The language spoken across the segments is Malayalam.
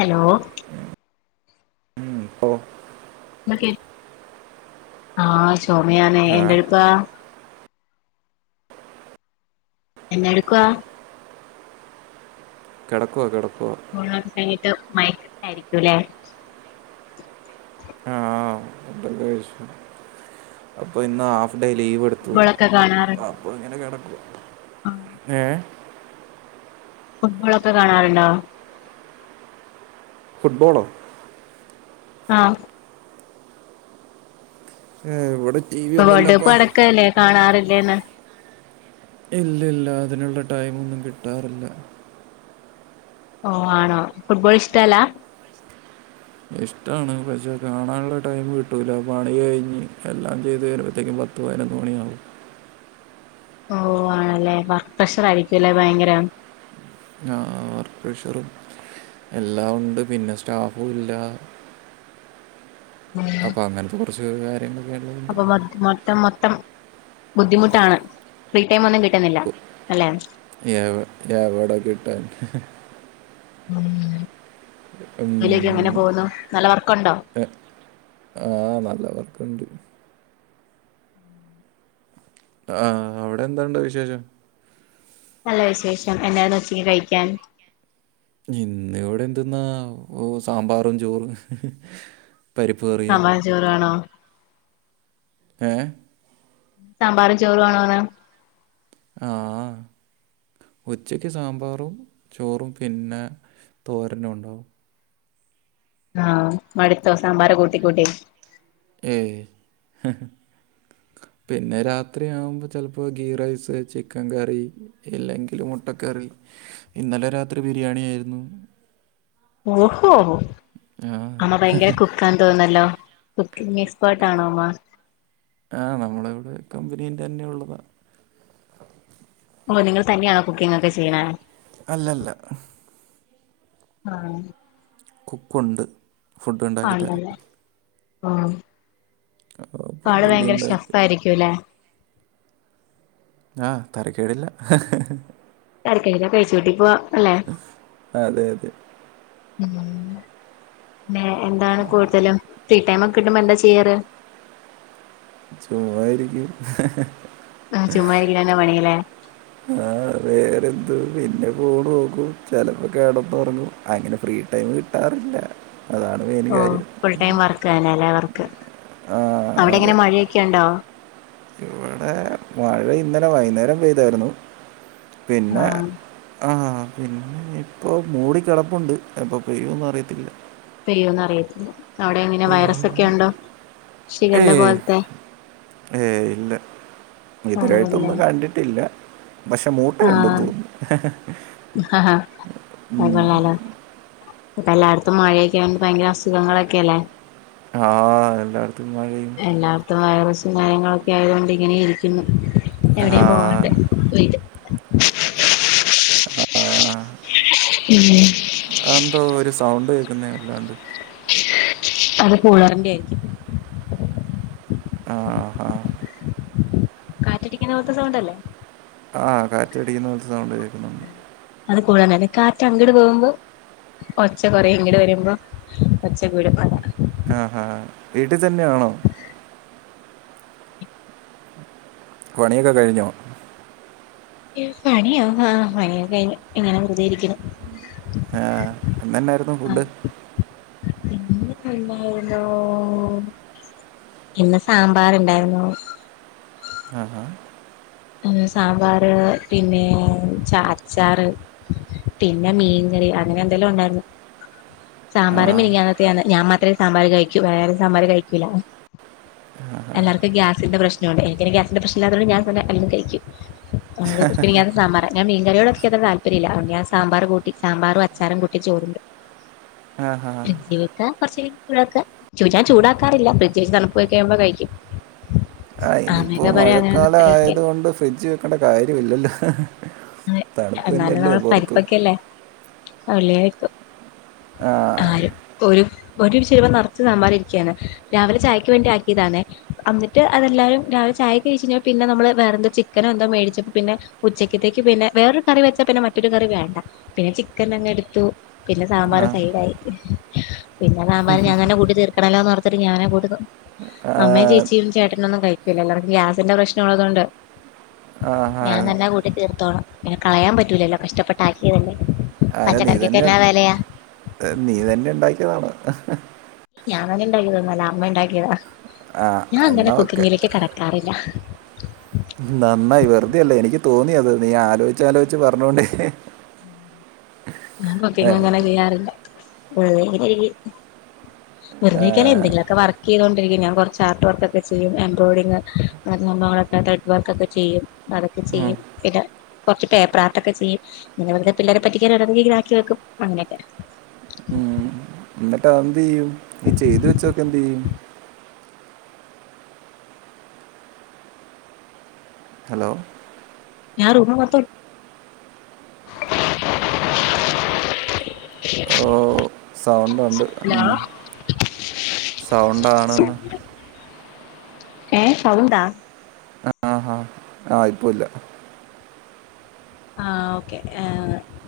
ഹലോ [unintelligible] [unintelligible] [unintelligible] ഏ എന്തെടുക്കാ എന്തെടുക്കുവാ കിടക്കുവാ ഉണൊക്കെ കഴിഞ്ഞിട്ട് മയക്കം തിലായിരിക്കും ലേ ആ ആ അപ്പൊ ഇന്ന് ആഫ് ഡേ ലീവ് എടുത്തു ഫുട്ബോളൊക്കെ കാണാറുണ്ടോ എ ഫുഡ് ബോൾ ഒക്കെ കാണാറുണ്ടോ ഫുട് ബോളോ ആ എ ഇവിടെ ടി വി വേൾഡ് കപ്പ് ഒന്നുമില്ലപ്പാ നടക്കല്ലേ കാണാറുണ്ടോ [unintelligible] ഇല്ലില്ല അതിനുള്ള ടൈം ഒന്നും കിട്ടാറില്ല ഓ ആണോ ഫുട്‌ബോൾ ഇഷ്ട്ടല്ല ഇഷ്ട്ടാണ് പക്ഷെ കാണാനുള്ള ടൈം കിട്ടൂല പണി കയിഞ്ഞു എല്ലാം ചയ്തു കയിഞ്ഞു വരുമ്പോൾത്ത് ക്ക്‌, പത്തു പതിനൊന്നു മണി ആവും ഓ ആണല്ലേ പ്രഷർ ആയിരിക്കും ഭയങ്കര ആ വർക്ക്‌ പ്രഷറുംഎല്ലാം ഉണ്ട് പിന്നെ സ്റ്റാഫും ഇല്ല അപ്പൊ അങ്ങനെത്തെ കുറച്ച് [unintelligible] അപ്പ മൊത്തം മൊത്തം ബുദ്ധിമുട്ടാണ് ഫ്രി ടൈമൊന്നും കിട്ടുന്നില്ല അല്ലെ എവിടെ കിട്ടാൻ [unintelligible] ജോലി ഒക്കെ ഉം, എങ്ങിനെ പോകുന്നു നല്ലവർക്കുണ്ടോ എവിടുന്ന് അവിടെന്തുണ്ട് വിശേഷം നല്ല വിശേഷം എന്തായിരുന്നു ഉച്ചയ്ക്ക് കഴിക്കാൻ എവിടെന്തന്നാ സാമ്പാറും ചോറും പരിപ്പ് കറിയും സമ്പാറും, ചോറുവാണോ ഏ സാമ്പാറും ചോറു ആണോ ന്ന് അ, അ ഉച്ചയ്ക്ക് സാമ്പാറും ചോറും പിന്നെ തോരനും അ മടുത്തോ സാമ്പാർ കൂട്ടി കൂട്ടി ഏയ് പിന്നെ രാത്രിയാവുമ്പോ ചെലപ്പോ ഗീറൈസ് ചിക്കൻ കറി ഇല്ലെങ്കിൽ മുട്ടക്കറി ഇന്നലെ രാത്രി ബിരിയാണിയായിരുന്നു ഓഹോ അമ്മ ഭയങ്കര കുക്കാണ്ന്ന് തോന്നുന്നല്ലോ കുക്കിങ് എക്സ്പേർട്ട് ആണൊ അമ്മ അ നമ്മുടെ വിടെ കമ്പിനിയിതന്നെ ഉള്ളതാ ഒ നിങ്ങള് തന്നെയാ കുക്കിങ് ഒക്കെ ചെയ്യണെ അല്ലല്ല അ കുക്ക് ഉണ്ട് ഫുഡ്ണ്ടാക്കി തരാൻ ഓ അപ്പോൾ ആള് പുള്ളി ഭയങ്കര ഉണ്ടാക്കി ഷെഫരിക്കൂലെ ആ തരക്കേടില്ല അത് കഴിഞ്ഞാൽ പേഴ്സ് ട്ടിക്കോവോ അതെ അതെ എന്താ കൂടുതലും ഫ്രീ ടൈം ഒക്കെ കിട്ടുമ്പോൾ എന്താ ചെയ്യാറ് ചുമ്മാതെ ഇരിക്കും ആ ചുമ്മായിരിക്കണ പണിഇല്ലേ അ വേറെ എന്ത് പിന്നെ ഫോൺ നോക്കും ചെലപ്പം കിടന്നുറങ്ങും അങ്ങനെ ഫ്രിടൈമ് കിട്ടാറില്ല അതാണ് മെയിൻ ഓ കാര്യം ഫുൾ ടൈം വർക്കാണ് ല്ലെ വർക്ക് ആ അവിടെ അതെ എങ്ങനെ മഴക്കൊണ്ടോ ഇവിടെ മഴന്നലെ വൈന്നാരം ചെയ്താരുന്നു പിന്നെ ആഹ് അ- ഇപ്പം മൂടി കിട്ടപ്പുണ്ട് എപ്പം ചെയ്യുന്നറിയത്തില്ല ചെയ്യുന്നറിയത് ഏ ഷിഗല്ല പോലത്തെ ഏയ് ഇല്ല ഇതെരായിട്ട് ആണല്ലേ ഒന്നു കണ്ടിട്ടില്ല പക്ഷെ മൂട്ടയുണ്ടെന്ന് ആഹ് തോന്നുന്നു ആഹ് അത് ഉം. കൊള്ളാലോ ഇപ്പ മഴെക്കാകുമ്പ ഭയങ്കര അസുഖങ്ങളേക്കെയെല്ലേ ആ എന്താണ് എല്ലാവ്ട്ത്തും വൈറസ് [unintelligible] ആയത്കൊണ്ട് ഇങ്ങനെ ഇരിക്കുന്നു ആ എവിടേം പോവാണ്ടെ പോയിട്ട് ആ ഇല്ലെ അ‌ എന്താ ഒരു സൗണ്ട് കേ ക്കുന്നെ വല്ലാണ്ട് അത് കൂളെറിന്റെയിരിക്കും ആ ഹ കാറ്റടിക്കുന്നപോൽത്തെ സൗണ്ടല്ലെ ആ കാറ്റടിയുന്ന പോൽത്തെ സൗണ്ട് കേൾക്കുന്നുണ്ട് അത് പോവർഞ്ഞാല് കാറ്റ് അങ്ങട് പോവുമ്പ ഒച്ച കൊറയും ഇങ്ങട് വരിമ്പ ഒച്ച കൂടും അതാ ആ ഹാ വീട്ടി തെന്നെയാണോ പണിയൊക്കെ കഴിഞ്ഞൊ പണിയൊ ആ പണിയൊക്കെ കഴിഞ്ഞ് ഇങ്ങനെ വെറ്തെ ഇരിക്ക്‌ണ് ആ എന്നനൊരു ഇപ്പ ഫുഡ്‌ ഇന്നെന്തുണ്ടായിര്ന്നു ഇന്ന് സാമ്പാറ് ഇണ്ടായിര്ന്നു അ ഹാ മ് സാമ്പാറ് പിന്നെ ച്ച അച്ചാറ് പിന്നെ മീൻ കറി അങ്ങനെന്തേലു ഉണ്ടായിര് ന്നു. സാമ്പാറ് മിനിഞ്ഞാന്നത്തെയാണ് ഞാൻ മാത്രെ സാമ്പാറ് കഴിക്കു വേറെര് സാമ്പാറ് കഴിക്കീല എല്ലാർക്ക്‌ ഗ്യാസ്ന്റെ പ്രശ്നോണ് എനിക്കെയിന് ഗ്യാസ്ന്റെ പ്രശ്നഇല്ലാത്തോണ്ട് ഞാൻ [unintelligible] എല്ലതും കഴിക്കും [inaudible] മിനിയാത്തെ സാമ്പാറ് ഞാൻ മീൻ കറിയോട് നിക്കത്ര താല്പര്യല്ല അതോണ്ട് ഞാൻ സാമ്പാറ് കൂട്ടി സാമ്പാറ് അച്ചാറും കൂട്ടി ചോറ്ണ്ട് ആ ഹാ [unintelligible] കൊറച്ചേരം ചുടാക്ക് [unintelligible] ചുടാക്കാറില്ല ഫ്രിഡ്ജ് വെച്ച തണ്പ്പ്‌ പോയി കഴിയുമ്പ കഴിക്കും ഇപ്പൊ അമ്മയൊക്കെ പറയും അങ്ങനെയൊന്നും മഴക്കാല കഴിക്ക ആയത് കൊണ്ട് ഫ് ഡ്ജ് വെക്കണ്ട കാര്യോല്ലല്ലോ എന്നാലു നമ്മള പരിപ്പൊക്കെയെല്ലേ ആ [unintelligible] ആരും ഓരും ഇത്തെക്ക് പിന്നെ വേറൊരു കറി വെച്ച പിന്നെ മറ്റൊരു കറി വേണ്ട. പിന്നെ ചിക്കൻ അങ്ങ് എടുത്തു പിന്നെ സാമ്പാർ സൈഡായി. പിന്നെ സാമ്പാറ് ഞാൻ തന്നെ കൂട്ടി തീർക്കണല്ലൊ ഓർ ത്ര് ഞാനാ കൂട്ട്ന്നെ അമ്മേം ആ ചേച്ചിയും ചേട്ടനൊന്നും കഴികൂല അവർക്ക് ഗ്യാസ്ന്റെ പ്രശ്നൊള്ളതൊണ്ട് ആ ഞാൻ തന്നാ കൂ ട്ടി തീർത്തോണം പിന്നെ കളയാൻപറ്റൂലല്ലൊ കഷ്ടപെട്ട് ആക്കിയതെല്ലെ അയിന് നീ തന്നെ എ നീ തന്നെ ഇണ്ടാക്കിയതാണ് ഞാനൊന്നു ഇണ്ടാകേതല്ല അമ്മ ഇണ്ടാക്കിയതാ ആ ഞാനങ്ങനെ എന്നാ ഓക്കെ കുക്കിങ്ങിലേക്ക് കടക്കാറില്ല നന്നായി വെറുതെ അല്ല എനിക്ക് തോന്നി അത് നീ ആലോയ്ചാലോയ് ച് പറഞ്ഞോണ്ടെ ഞാൻ കുക്കിംഗ്‌ അങ്ങനെ ചെയ്യാറില്ല [unintelligible] ആ, വെറുതെയിരിക്കല്ല എന്തെങ്കിലൊക്കെ വർക്ക്‌ ചെയ്തോണ്ടിരിക്കും ഞാൻ കൊറച്ച് ആപ്പ് വർകൊക്കെ ചെയ്യും, എംബ്രോയ്‌ഡിങ് അങ്ങനത്തെ സംഭവങ്ങളൊക്കെ ത്രെഡ് വർകൊക്കെ ചെയ്യും അതൊക്കെ ഉം, ചെയ്യും പിന്നെ കൊറച്ച് പേപ്പർ ആർട്ടൊക്കെ ചെയ്യും. ഇങ്ങനെ ഒക്കെ പിള്ളേരെ പറ്റിക്കാൻ ഓരോന്നിങ്ങനെ ആക്കി വെക്കും അങ്ങനെ ഒക്കെ ന്നട്ട് അതെന്തെയ്യും? ഈ ചെയ്തു വെച്ചതൊക്കെന്ത് ചെയ്യും? ഹലോ ഞാൻ റൂമ് മൊത്തം ഒണ്ട് ഉണ്ട് ഹലോ മ് സൗണ്ടാണെന്ന് ഏ സൗണ്ടാ? ആഹാ. ആ ഇപ്പ ഇല്ല ആ ഒക്കെ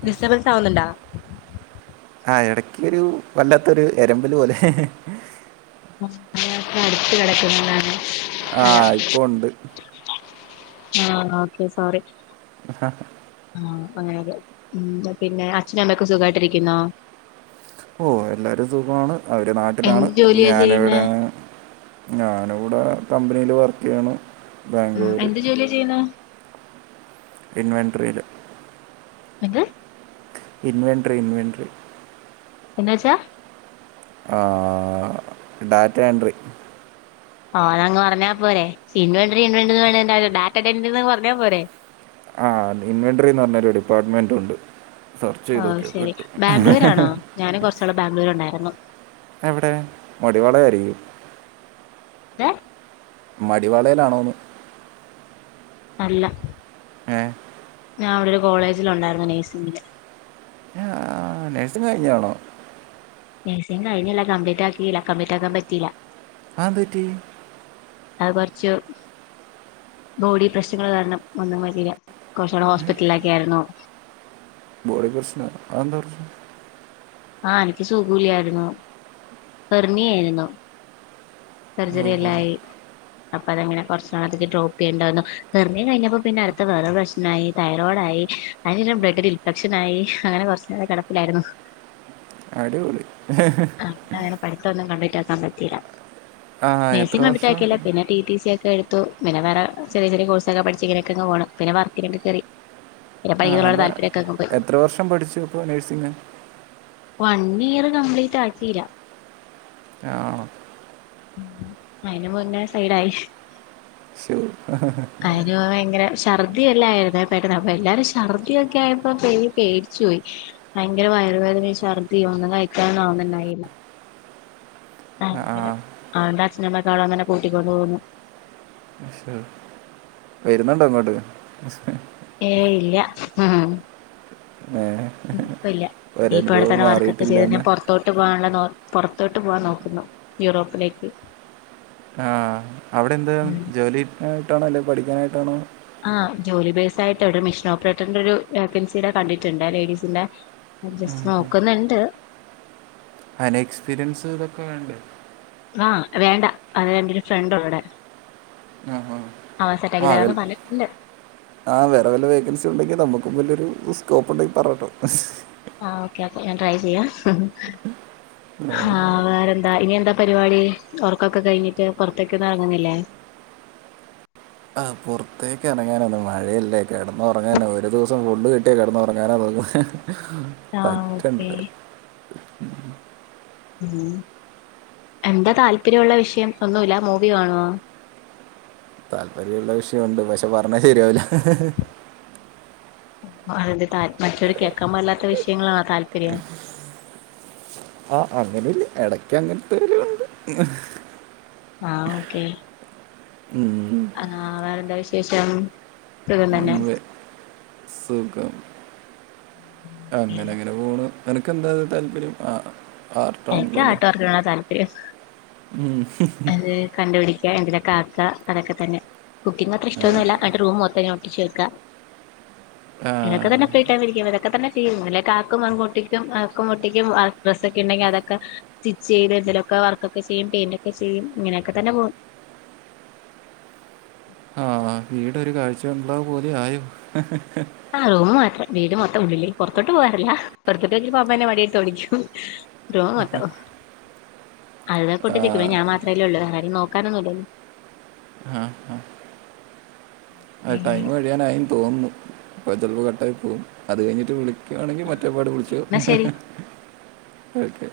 ഡിസ്റ്റർബൻസ് ആവുന്നുണ്ടോ? ആ എടക്കൊരു വല്ലാത്തൊരു എരമ്പല് പോലെ [unintelligible] അടുത്ത് കെടക്കുന്നോണ്ടാണേ ആ ഇപ്പൊ ഉണ്ട് ആ ഒക്കെ സോറി ആ അപ്പൊ അങ്ങനൊരു പിന്നെ അച്ഛനും അമ്മയൊക്കെ സുഖായിട്ടിരിക്കുന്നോ? ഓ എല്ലാരും സുഖമാണ് അവിടെ നാട്ടിലാണ് എന്ത് ജോലിയാ ഞാൻ ചെയ്യുന്നേ ഞാനിവിടെ കമ്പനിയിൽ വർക്ക്‌ ചെയ്യാണ് മ് ബാംഗ്ലൂര്. എന്ത് ജോലിയാ ചെയ്യുന്നേ? ഇൻവെൻട്രില് എന്ത്? ഇൻവെൻട്രി ഇൻവെൻട്രി എന്ന് വെച്ച? ആ ഡാറ്റാ എൻട്രി ആ അതെങ് പറഞ്ഞപോരെ ഇൻവെൻട്രി ഇൻവെൻട്രി ന്ന് പറേണെന്നാ ഡാറ്റ എൻട്രി എന്ന് പറഞ്ഞ പോരെ ആ ഇൻവെൻട്രി ന്ന് പറഞ്ഞൊരു ഡിപ്പാർട്മെന്റ് ഉണ്ട് സെർച്ച് ഓ ചെയ്ത് നോക്കിയോ ശെരി കിട്ടും. ബാംഗ്ലൂരാണോ ഞാനും കൊറച്ച് നാള് ബാംഗ്ലൂർ ഉണ്ടായിരു ന്നു. എവിടെ വടിവാളയാരിക്കും എ മടിവാളെലാണോന്ന് അല്ല ഏ ഞാഅവടൊരുകോളേജ്ലു ണ്ടായിരുന്നു നഴ്സിങ്ങിന് ആ നഴ്സിംഗ് കഴിഞ്ഞാണോ നഴ്സിംഗ് കഴിഞ്ഞില്ല കംപ്ലീറ്റ് ആക്കീല്ല കംപ്ലീറ്റാക്കാൻ പറ്റീല അന്തുപറ്റി അഅ് കൊർച്ചു ബോഡി പ്രശ്നങ്ങൾ കാരണം ഒന്നും പറ്റില്ല കൊർച്ചി ടെ ഹോസ്പിറ്റലിലെക്കായിരുന്നു ബോഡി പ്രശ്നോ അഎന്ത പ്രശ്നം ആ എനിക്ക് സുഖൂല്യായിരുന്നു ഹെർണി യായിരുന്നു സർജറി ഓഹോ എല്ലായി അപ്പൊ അതങ്ങനെ കൊർച്ച് നാളത്തേക്ക് ഡ്രോപ്പയ്യേണ്ടിവന്നു ഹെർണിയ കഴിഞ്ഞപ്പോ പിന്നെ അട്ത്തെ വേറെ പ്രശ്‌നായി തൈറോയിഡായി [unintelligible] ബ്ലഡ്‌ ഇൻഫെക്ഷനായി അങ്ങനെ കുറച്ച് നാൾ കെടപ്പിലായിരുന്നു അടിപൊളി അപ്പങ്ങനെ പഠി ത്തൊന്നും കമ്പ്ലീറ്റാക്കാൻ പറ്റില്ല ആ എത്ര നഴ്സിങ് വർഷം കംപ്ലീറ്റാക്കില പിന്നെ ടി ടി സി ക്കെട് ത്തു പിന്നെ വേറെ ചെറിയ ചെറിയ കോഴ്സൊക്കെ പഠിച്ച് ഇങ്ങനെക്കെങ്ങ് പോണു പിന്നെ വർക്ക് നോക്കെ കേറി പിന്നെ ആ പഠിക്കുന്നതിനോട് അത താല്പര്യമൊക്കെ അങ്ങ് പോയി എത്ര വർഷം പഠിച്ചു പ്പൊ നഴ്സിംഗ് വൺ ഇയർ കംപ്ലീ റ്റാക്കില്ല ആ അയിന് മുന്നേ സൈഡായി ശ്ശോ ഛർദിഎല്ലാം ആയിരുന്നേ പെട്ടന്ന് അപ്പൊ എല്ലാരും ശർദ്ധി ഒക്കെ ആയപ്പോ പേ പേട്ച്ചു പോയി ഭയങ്കര വയർ വേദനയുംശർദ്ദി ഒന്നുംകഴിക്കാൻ ആവുന്നുണ്ടായില്ല ആ അങ്ങനെ അഓണ്ട് അച്ഛനും അമ്മേക്കെ അവിടെ വന്നെന്നെ കൂട്ടി കൊണ്ട് പൊന്നു വരുന്നുണ്ടോങ്ങോട്ട് ഏയ്‌ ഇല്ല ഏ ഇപ്പല്ല്യ ഇപ്പടെ ഒരനുഭവം തന്നെ വർക്കൊക്കെ മാറിയിട്ടില്ല ചെയ്ത് ഞാ എന്ന് പോർത്തോട്ട് പോവാനുള്ള നോ പൊറത്തോട്ട് പോവാൻ നോക്കുന്നു യൂറോപ്പിലേക്ക് ആ അവടെന്താ ഉം ജോലി ആയിട്ടാണോ അല്ലേ പഠിക്കാനായിട്ടാണോ ആ ജോലി ബൈസായിട്ട വടെ മെഷീനോപ്രൈറ്ററിൻ്റൊരു വേക്കൻസി ടെ കണ്ടിട്ട്ണ്ട് ആ ലേഡീസിൻ്റെ ജസ്റ്റ്‌ നോക്ക് ന്ന്ണ്ട് അയിന് എക്സ്പീരിയൻസ് ഇതൊക്കെ വേണ്ടേ ആ വേണ്ട അവടെൻ്റൊരു ഫ്രണ്ട് ഉണ്ടവടെ ആ ആ പറഞ്ഞിട്ടുണ്ട് ആ വെ വേറെ വല്ല വേക്കൻസി ഉണ്ടങ്കി നമുക്കും വെല്ല സ്ക്കോപ്പ് ണ്ടെങ്കി പറട്ടോ ആ ഓക്കേ ഓക്കേ ഞാൻ ട്രൈ ചെയ്യാം ഹാ വേറെ എന്താ ഇനി എന്താ പരിവടി ഒറക്കൊക്ക കഴിഞ്ഞിട്ട് പുറത്തേക്കൊന്നും ഇറങ്ങുന്നില്ലേ പുറത്തേക്കിറങ്ങാനൊന്നും മഴ യല്ലെ കെടന്നുറങ്ങന്നെ ഒരു ദിവസം ഫുള്ള് കിട്ട്യാ കെടന്നുറങ്ങാന തോന്ന ആഹ് ഓക്കെ പറ്റണ്ടേ ഉം എന്താ താല്പര്യം ഉള്ള വിഷയം ഒന്നൂല്ല മൂവി കാണുവോ താല്പര്യം ഉള്ള വിഷയം ഉണ്ട് പക്ഷെ പറഞ്ഞാ ശരിയാവൂല അതെന്താ താൽ മറ്റുള്ളോർ കേൾക്കാൻ പാടില്ലാത്ത വിഷയങ്ങളാണോ താല്പര്യം അങ്ങനെ ഒന്നും ഇല്ല ഇടക്ക്‌ അങ്ങനെത്തെ ഒരു ഇതും ഉണ്ട് ആ ഓക്കേ ഉം ആ വേറെഎന്താ വിശേഷം? സുഖം ഉം, തന്നെ വെ- അങ്ങനങ്ങനെ പോണു. നിനക്ക് എന്താ അത് താല്പര്യം. ആ എനിക്ക് ആർട്ടാണല്ലോ അല്ലേ ആർട്ട് വർക്കിനോടാ താ യെസ് ഉം. അത് കണ്ട്പിടി എന്തരങ്കിലും ആക്ക അത് ഒക്കെ തന്നെ. കുക്കിങ്ങ് അത്ര ആ, ഇഷ്ടമൊന്നുമല്ല. അന്നിട്ട് റൂം മൊത്തം ഇങ്ങനെ ഒട്ടിച്ച് വെയ്ക്കുക. ആ, ഇങ്ങനൊക്കെ തന്നെ ഫ്രീ ടൈം ഇരിക്കുമ്പം ഇതൊക്കെ തന്നെ ചെയ്യുന്നത്. പിന്നെ ആക്കും ആങ്ങ് ഒട്ടിക്കും ആക്കും ഡ്രസ്സ്‌ ഒക്കെ ഉണ്ടങ്കിൽ അതൊക്കെ സ്റ്റിച്ച് ചെയ്ത് എന്തേലും ഒക്കെ വർക്ക് ചെയ്യും പെയിന്റ് ചെയ്യും. ഇങ്ങനെക്കെതന്നെ പോണും ആ വീട് ഒരു കാഴ്ചബംഗ്ലാവ് പോലെ ആയോ ഹ ഹ ആ റൂം മാത്രം. വീട് മൊത്തം വെ പുറത്തോട്ടുപോകാറില്ല. പുറത്തോട്ട് പോയാൽ അമ്മ എന്നെ വടിയെടുത്ത് ഓടിക്കും റൂം മാത്രം അതിനകത്ത് ആ, ഒട്ടിച്ച് വക്കും. ഞാൻ മാത്രമല്ലേ ഉള്ളു. വേറാരും നോക്കാനൊന്നുമില്ലല്ലോ? ആ. ആ ടൈം കഴിയാനായിന്നു തോന്നുന്നു. ഇപ്പം ചിലപ്പം കട്ടായി പോകും. അത് കഴിഞ്ഞിട്ട് വിളി ക്കുവാണങ്കിൽ മറ്റെപാട് വിളിച്ചോ. എന്നാ ഹ ശരി ഹ ഓക്കെ